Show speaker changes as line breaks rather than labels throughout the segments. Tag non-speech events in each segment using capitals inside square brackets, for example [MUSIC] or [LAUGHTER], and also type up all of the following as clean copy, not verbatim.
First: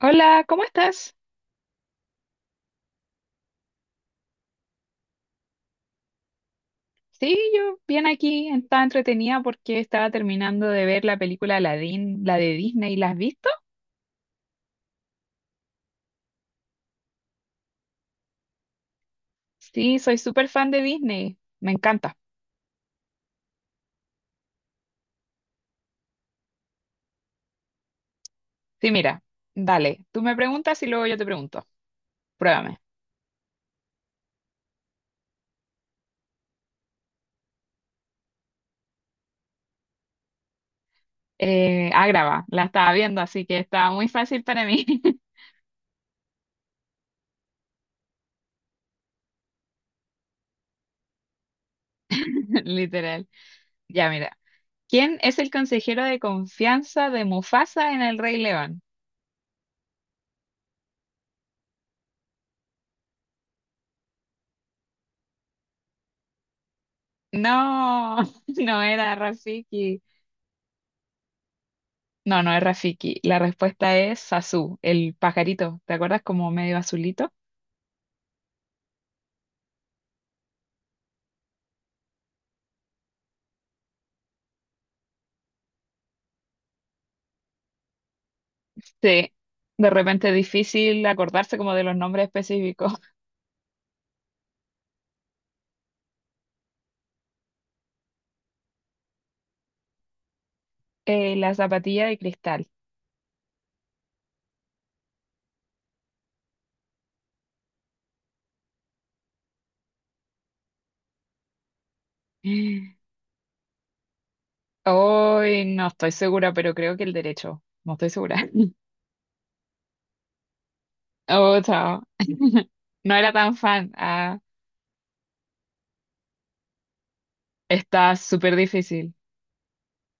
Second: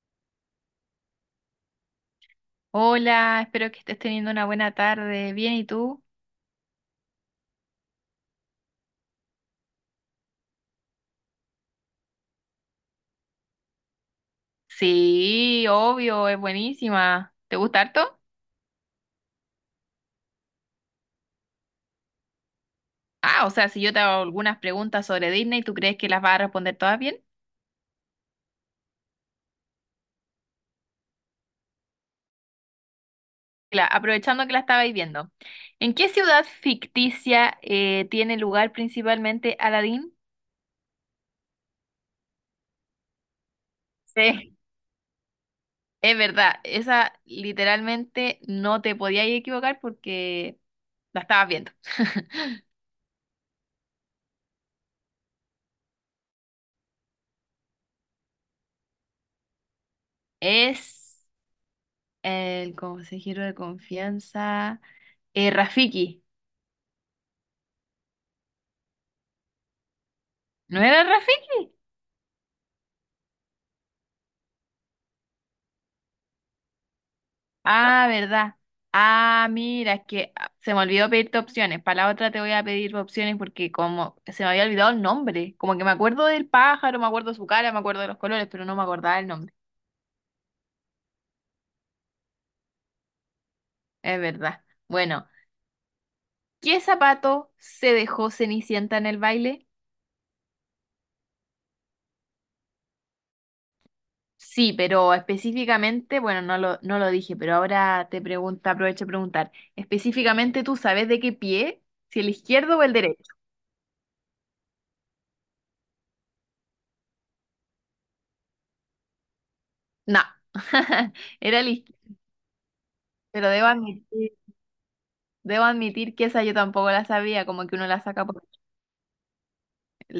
Hola, ¿cómo estás?
Hola, espero que estés teniendo una buena tarde. Bien, ¿y tú?
Sí, yo bien aquí, estaba entretenida porque estaba terminando de ver la película Aladdin, la de Disney. ¿La has visto?
Sí, obvio, es buenísima. ¿Te gusta harto?
Sí, soy súper fan de Disney, me encanta.
Ah, o sea, si yo te hago algunas preguntas sobre Disney, ¿tú crees que las vas a responder todas bien?
Sí, mira, dale, tú me preguntas y luego yo te pregunto. Pruébame.
Aprovechando que la estabais viendo. ¿En qué ciudad ficticia tiene lugar principalmente Aladdin?
Graba, la estaba viendo, así que estaba muy fácil
Sí.
para mí,
Es verdad, esa literalmente no te podías equivocar porque la estabas viendo. [LAUGHS]
[LAUGHS] literal. Ya, mira, ¿quién es el consejero de confianza de Mufasa en El Rey León?
Es el consejero de confianza. Rafiki.
No, [LAUGHS] no era Rafiki.
¿No era Rafiki?
No, no es Rafiki. La respuesta es Sasu, el pajarito. ¿Te acuerdas como medio azulito?
Ah, verdad. Ah, mira, es que se me olvidó pedirte opciones. Para la otra te voy a pedir opciones porque como se me había olvidado el nombre. Como que me acuerdo del pájaro, me acuerdo su cara, me acuerdo de los colores, pero no me acordaba el
Sí.
nombre.
De repente es difícil acordarse como de los nombres específicos. [LAUGHS]
Es verdad. Bueno, ¿qué zapato se dejó Cenicienta en el baile?
La zapatilla de cristal.
Sí, pero específicamente, bueno, no lo dije, pero ahora te pregunta, aprovecho a preguntar. Específicamente, ¿tú sabes de qué pie? ¿Si el izquierdo o el
[GASPS]
derecho?
Hoy no estoy segura, pero creo que el derecho. No estoy segura. [LAUGHS]
No, [LAUGHS]
Oh,
era lista,
chao. [LAUGHS] No era
pero
tan
debo
fan.
admitir,
Ah,
debo admitir que esa yo tampoco la sabía, como que uno la
está
saca por.
súper difícil.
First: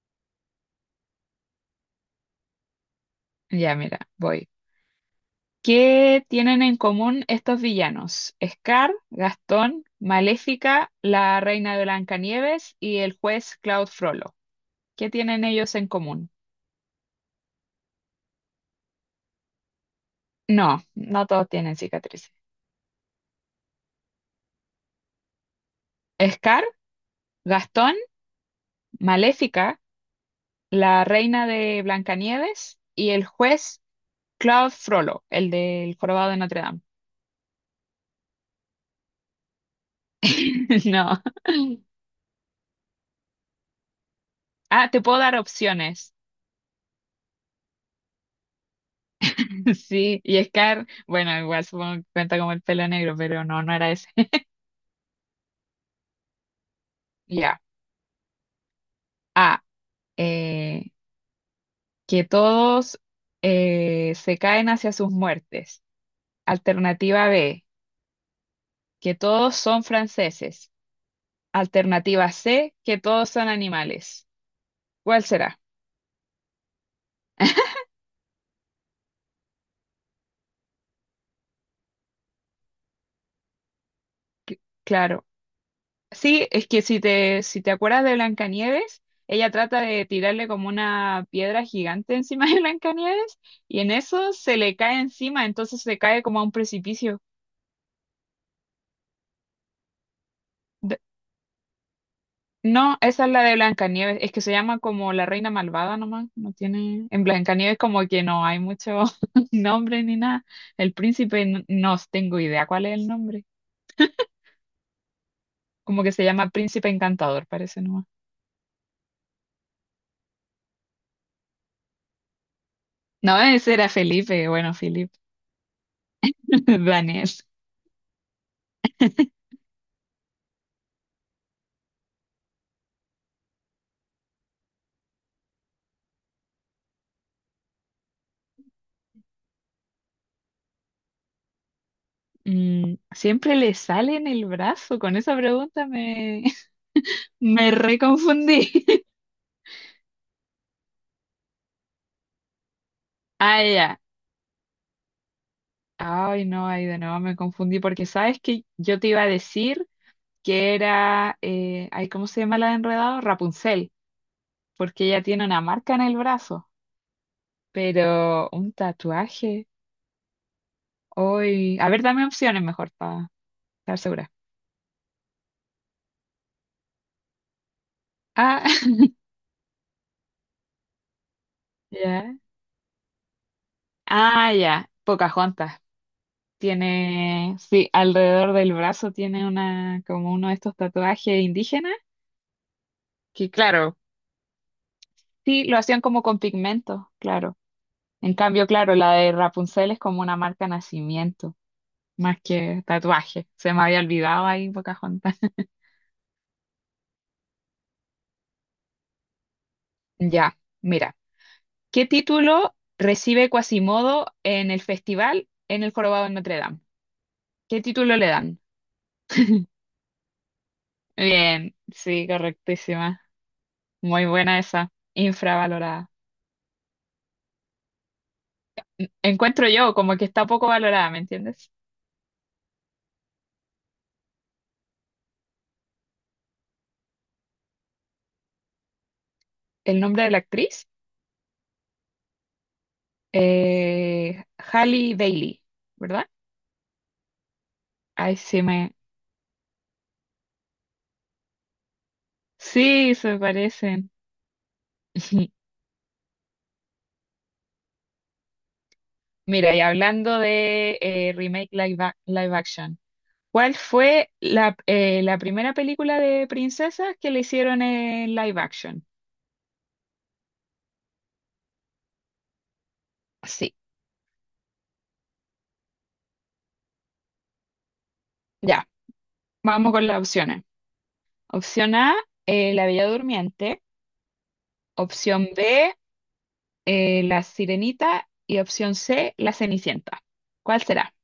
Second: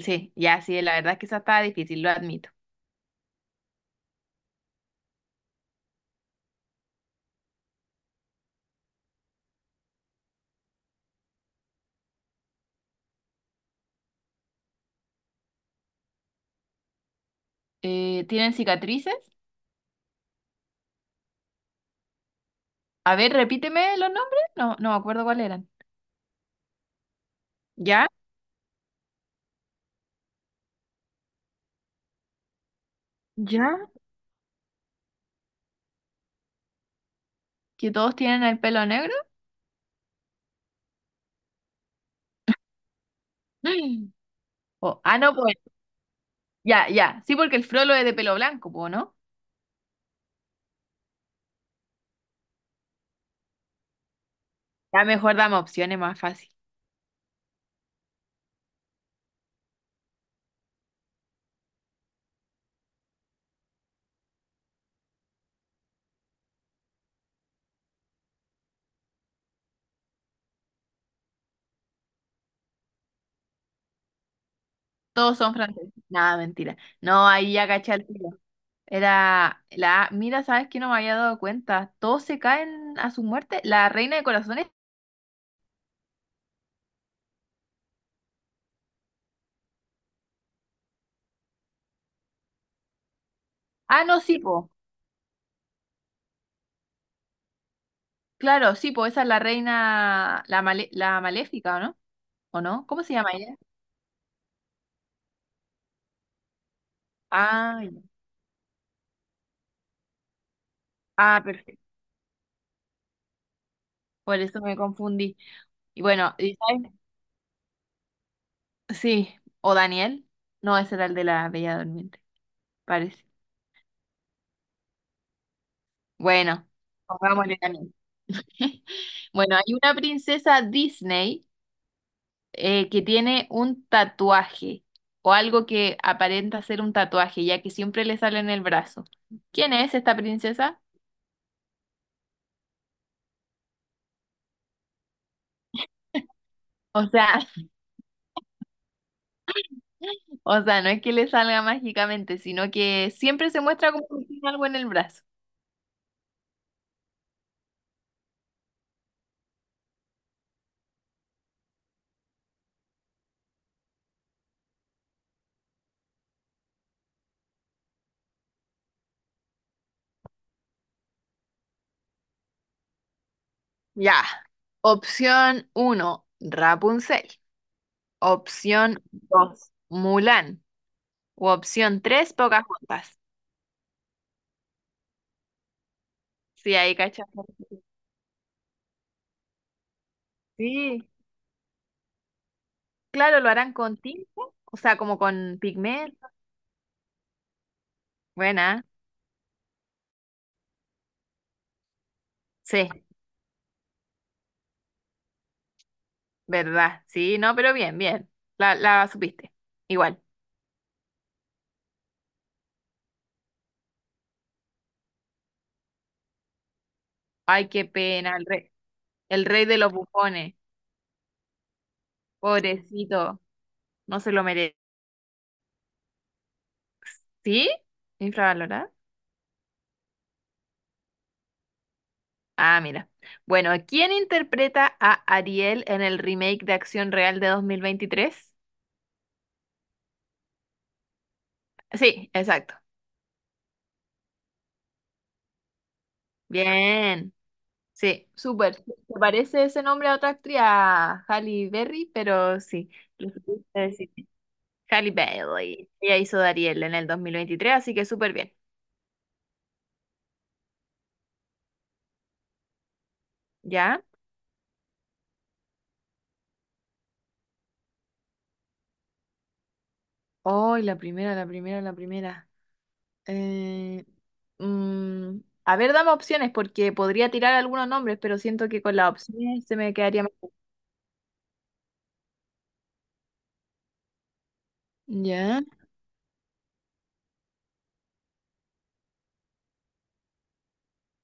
Sí, ya sí, la verdad es que esa estaba difícil, lo admito.
Ya, mira, voy. ¿Qué tienen en común estos villanos? Scar, Gastón, Maléfica, la reina de Blancanieves y el juez Claude Frollo. ¿Qué tienen ellos en común?
¿Tienen cicatrices?
No, no todos tienen cicatrices.
A ver, repíteme los nombres. No, no me acuerdo cuáles eran.
Scar, Gastón,
¿Ya?
Maléfica, la reina de Blancanieves y el juez
¿Ya?
Claude Frollo, el del jorobado de Notre Dame.
¿Que todos tienen el pelo negro? [GASPS]
[LAUGHS] No.
Mm.
Ah, te puedo
No,
dar
pues
opciones.
ya, ya. Sí, porque el Frollo es de pelo blanco, po, ¿no?
[LAUGHS] Sí, y Scar, bueno, igual supongo que cuenta como el pelo negro, pero no, no era ese.
Ya mejor dame opciones más fácil.
[LAUGHS] Ya. A. eh, que todos se caen hacia sus muertes. Alternativa B. Que todos son franceses. Alternativa C. Que todos son animales. ¿Cuál
Todos son
será?
franceses. Nada, mentira. No, ahí ya caché al tiro. Mira, ¿sabes que no me había dado cuenta? Todos se caen a su muerte. La reina de corazones.
Claro. Sí, es que si te acuerdas de Blancanieves, ella trata de tirarle como una piedra gigante encima de Blancanieves y en
Ah, no,
eso
sí,
se
po.
le cae encima, entonces se cae como a un precipicio.
Claro, sí, po. Esa es la reina, la maléfica, ¿o no? ¿O no?
No,
¿Cómo se
esa es
llama
la de
ella?
Blancanieves. Es que se llama como la reina malvada nomás. No tiene. En Blancanieves
Ah, ya.
como que no hay mucho [LAUGHS] nombre ni nada. El
Ah,
príncipe
perfecto.
no, tengo idea cuál es el nombre.
Por eso me confundí.
Como
Y
que se
bueno,
llama
¿y
Príncipe
sabes?
Encantador, parece nomás.
Sí. ¿O Daniel? No, ese era el de la Bella Durmiente, parece.
No, ese era Felipe, bueno, Felipe,
Bueno,
[LAUGHS] Daniel.
pongámosle Daniel. [LAUGHS] Bueno, hay una princesa Disney que tiene un tatuaje o algo que aparenta ser un tatuaje, ya que siempre le sale en el brazo. ¿Quién es esta princesa?
Mm, siempre le sale en el brazo. Con esa pregunta me, [LAUGHS]
O sea,
me reconfundí. [LAUGHS]
[LAUGHS] o sea, no es que le salga mágicamente, sino que siempre se
Ah,
muestra
ya.
como que tiene algo en el brazo.
Ay, no, ahí de nuevo me confundí porque sabes que yo te iba a decir. Que era, ay, ¿cómo se llama la de Enredado? Rapunzel, porque ella tiene una marca en el brazo, pero un tatuaje. Hoy, a ver, dame opciones mejor para estar
Ya.
segura.
Opción uno, Rapunzel.
Ah,
Opción
[LAUGHS]
dos, Mulan. O opción tres,
ya.
Pocahontas.
Ah, ya. Pocahontas.
Sí, ahí cachas.
Tiene, sí, alrededor del brazo tiene una, como uno de estos
Sí,
tatuajes indígenas,
claro, lo
que
harán
claro,
con tinta, o sea, como con
sí, lo hacían como
pigmento.
con pigmento, claro. En cambio,
Buena.
claro, la de Rapunzel es como una marca nacimiento. Más que
Sí,
tatuaje. Se me había olvidado ahí Pocahontas. [LAUGHS]
¿verdad? Sí, no, pero bien, bien. La supiste. Igual.
Ya, mira. ¿Qué título recibe Quasimodo en el festival en el Jorobado de Notre Dame?
Ay,
¿Qué
qué
título le
pena, el
dan?
rey, el rey de los bufones.
Bien, sí, correctísima.
Pobrecito, no
Muy
se lo
buena
merece.
esa. Infravalorada.
¿Sí? ¿Infravalorado?
Encuentro yo como que está poco valorada, ¿me entiendes?
Ah, mira. Bueno, ¿quién interpreta a Ariel en el remake de Acción Real de 2023?
El nombre de la actriz,
Sí, exacto.
Halle Bailey, ¿verdad?
Bien. Sí,
Ay, sí
súper.
me...
Se parece ese nombre a otra actriz, a Halle Berry, pero sí,
Sí,
lo
se
supiste decir.
parecen.
Halle
[LAUGHS]
Bailey. Ella hizo de Ariel en el 2023, así que súper bien.
Mira, y hablando de remake live, live action, ¿cuál
¿Ya?
fue la primera película de princesas que le hicieron en live action?
Ay, la primera.
Sí.
Eh, mm, a ver, dame opciones porque podría tirar algunos nombres, pero siento que
Ya,
con las opciones se
vamos
me
con las
quedaría mejor.
opciones. Opción A, La Bella Durmiente. Opción
Ya.
B, La Sirenita. Y opción C, La Cenicienta. ¿Cuál será?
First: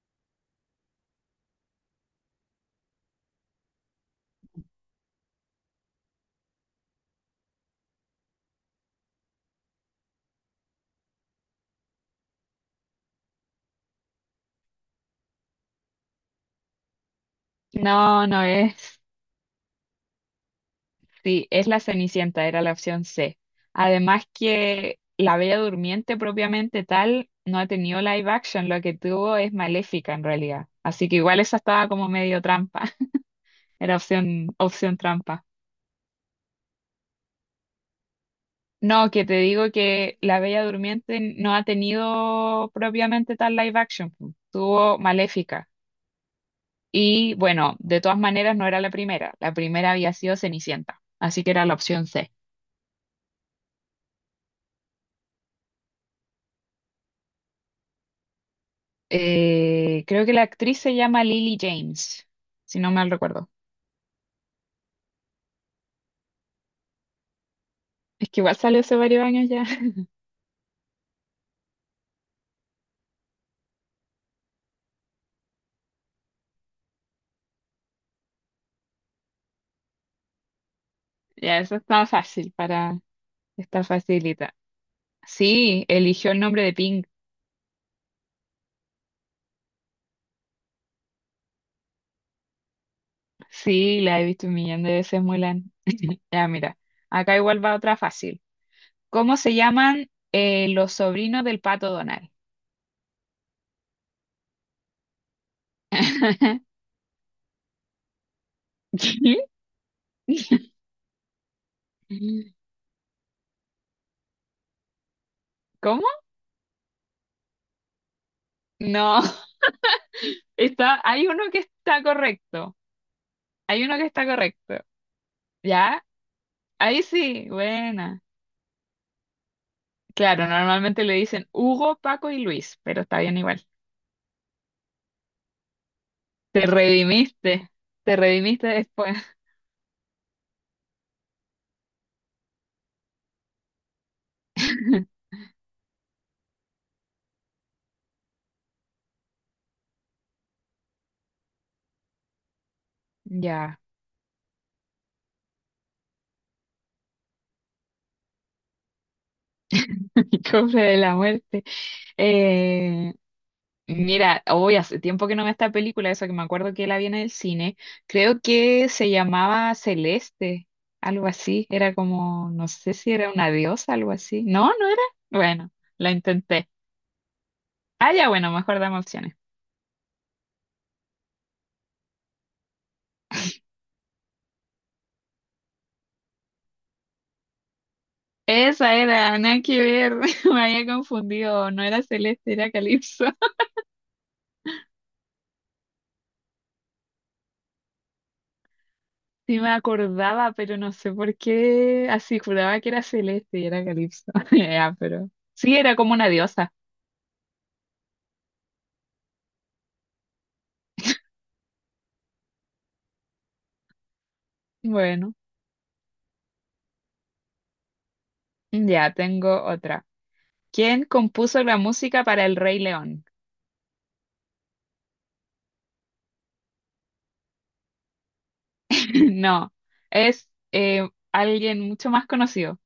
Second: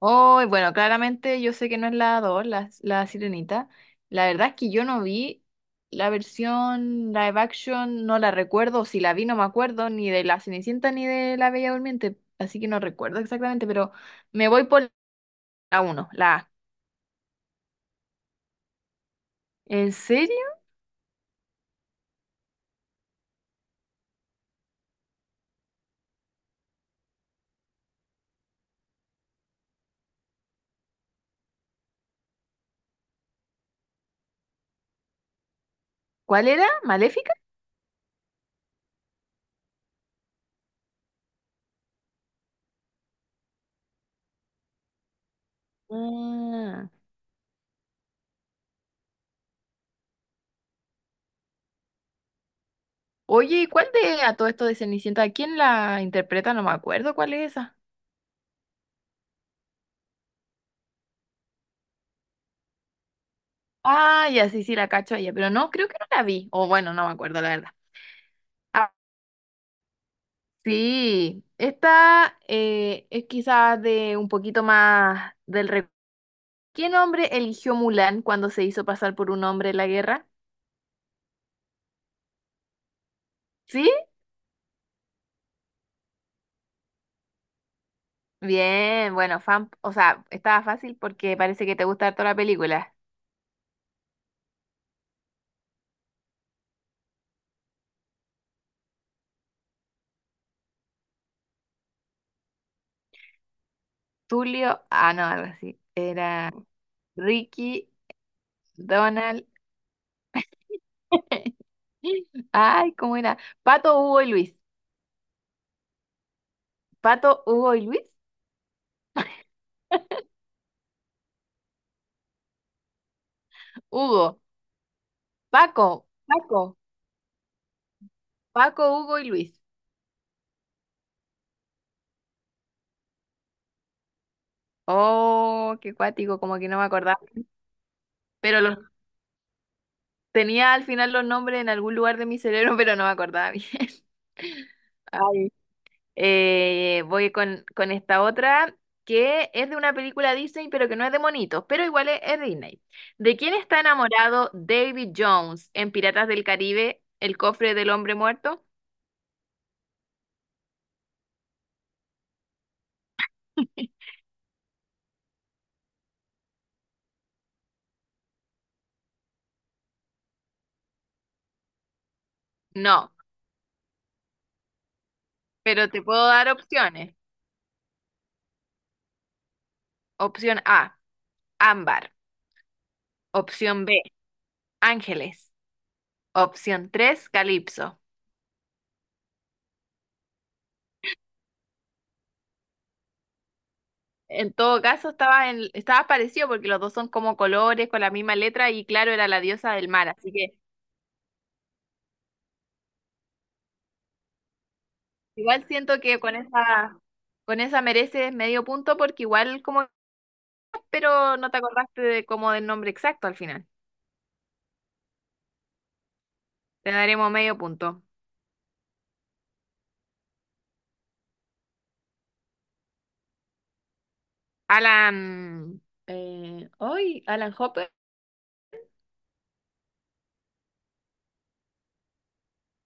Ay, bueno, claramente yo sé que no es la 2, la Sirenita. La verdad es que yo no vi la versión live action, no la recuerdo. Si la vi, no me acuerdo ni de la Cenicienta ni de la Bella Durmiente. Así que no recuerdo exactamente, pero me voy por la uno. La A.
No, no es.
¿En serio?
Sí, es La Cenicienta, era la opción C. Además que La Bella Durmiente propiamente tal no ha tenido live action, lo que tuvo es Maléfica en realidad. Así que igual esa estaba como medio trampa. Era opción, opción trampa.
¿Cuál era? ¿Maléfica?
No, que te digo que La Bella Durmiente no ha tenido propiamente tal live action, po. Tuvo Maléfica.
Ah.
Y bueno, de todas maneras no era la primera. La primera había sido Cenicienta. Así que era la opción C.
Oye, ¿y cuál de a todo esto de Cenicienta? ¿Quién la interpreta? No me acuerdo cuál es esa.
Creo que la actriz se llama Lily James, si no mal recuerdo.
Ah, ya sí, sí, la cacho a ella, pero no, creo que no la vi. O bueno, no me acuerdo, la verdad.
Es que igual salió
Ah,
hace varios años ya. [LAUGHS]
sí, esta es quizás de un poquito más del recuerdo. ¿Qué nombre eligió Mulan cuando se hizo pasar por un hombre en la guerra?
Ya, eso está fácil para... Está
¿Sí?
facilita. Sí, eligió el nombre de Pink.
Bien, bueno, fan, o sea, estaba fácil porque parece que te gusta toda la película.
Sí, la he visto un millón de veces, Mulan. [LAUGHS] Ya, mira, acá igual va otra fácil. ¿Cómo se llaman los sobrinos del pato Donald?
Tulio, no, algo así. Era
[LAUGHS]
Ricky,
¿Qué?
Donald. [LAUGHS]
[LAUGHS]
Ay, ¿cómo era? Pato, Hugo y Luis.
¿Cómo?
Pato, Hugo y Luis.
No, está, hay uno que está correcto. Hay uno que está
Hugo,
correcto.
Paco,
¿Ya?
Paco,
Ahí sí, buena.
Paco, Hugo y Luis.
Claro, normalmente le dicen Hugo, Paco y Luis, pero está bien igual.
Oh, qué cuático, como
Te
que no me acordaba.
redimiste, te
Pero
redimiste
los
después.
tenía al final los nombres en algún lugar de mi cerebro, [LAUGHS] pero no me acordaba bien. [LAUGHS]
[LAUGHS]
Ay. Voy con esta otra que es de una película Disney, pero que no es de monitos, pero igual es Disney. ¿De quién
Ya,
está enamorado David Jones en Piratas del Caribe, el cofre del hombre muerto?
[LAUGHS] cofre de la muerte. Eh, Mira, hoy hace tiempo que no veo esta película, eso que me acuerdo que la vi en el cine. Creo que se llamaba Celeste, algo así. Era como, no sé
No,
si era una diosa, algo así. No, no era. Bueno,
pero te
la
puedo dar
intenté.
opciones.
Ah, ya, bueno, mejor dame opciones.
Opción A, ámbar. Opción B, ángeles. Opción 3, calipso.
Esa era, nada que ver. [LAUGHS] Me había confundido. No era Celeste, era Calipso. [LAUGHS]
En todo caso, estaba parecido porque los dos son como colores con la misma letra y claro, era la
Sí me
diosa del mar. Así
acordaba,
que
pero no sé por qué. Así juraba que era Celeste y era Calipso. [LAUGHS] Ya, pero
igual
sí, era
siento
como
que
una
con
diosa.
esa, con esa mereces medio punto porque igual como, pero no te acordaste de como del nombre exacto al final.
Bueno,
Te daremos medio punto.
ya tengo otra. ¿Quién compuso la música para El Rey León?
Alan, Alan Hopper,
[CLEARS THROAT] No, es alguien mucho más conocido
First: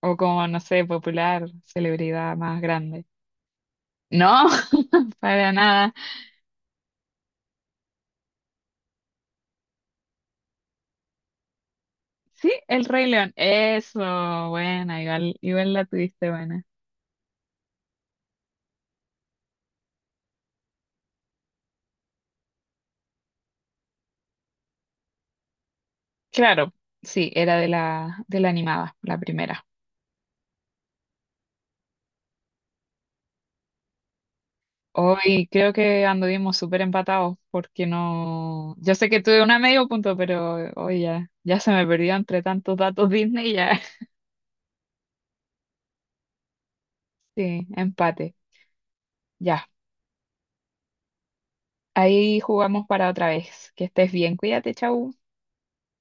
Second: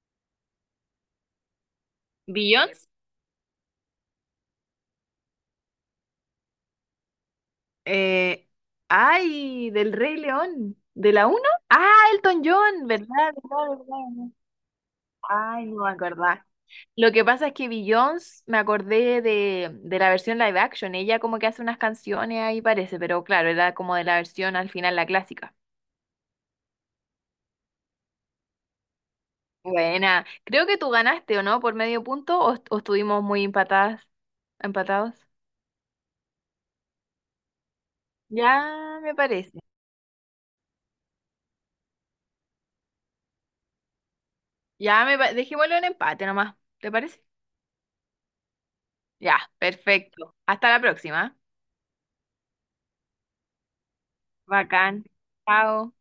o como, no sé, popular, celebridad más
Beyoncé.
grande. No, [LAUGHS] para nada.
Eh, Ay, del Rey León, de la uno. Ah, Elton
Sí, El
John, ¿verdad?
Rey León.
¿Verdad?
Eso,
¿Verdad?
buena, igual,
Ay,
igual la
no me
tuviste
acordaba.
buena.
Lo que pasa es que Beyoncé, me acordé de la versión live action. Ella como que hace unas canciones ahí parece, pero claro, era como de la versión al final, la clásica.
Claro, sí, era de la animada, la primera.
Buena. Creo que tú ganaste, ¿o no? Por medio punto, o estuvimos muy empatados.
Hoy creo que anduvimos súper empatados porque no... Yo
Ya
sé
me
que tuve una
parece.
medio punto, pero hoy ya se me perdió entre tantos datos Disney ya.
Dejémoslo en empate nomás. ¿Te parece?
Sí, empate.
Ya,
Ya,
perfecto. Hasta la próxima.
ahí jugamos para otra vez. Que estés bien, cuídate,
Bacán.
chau.
Chao.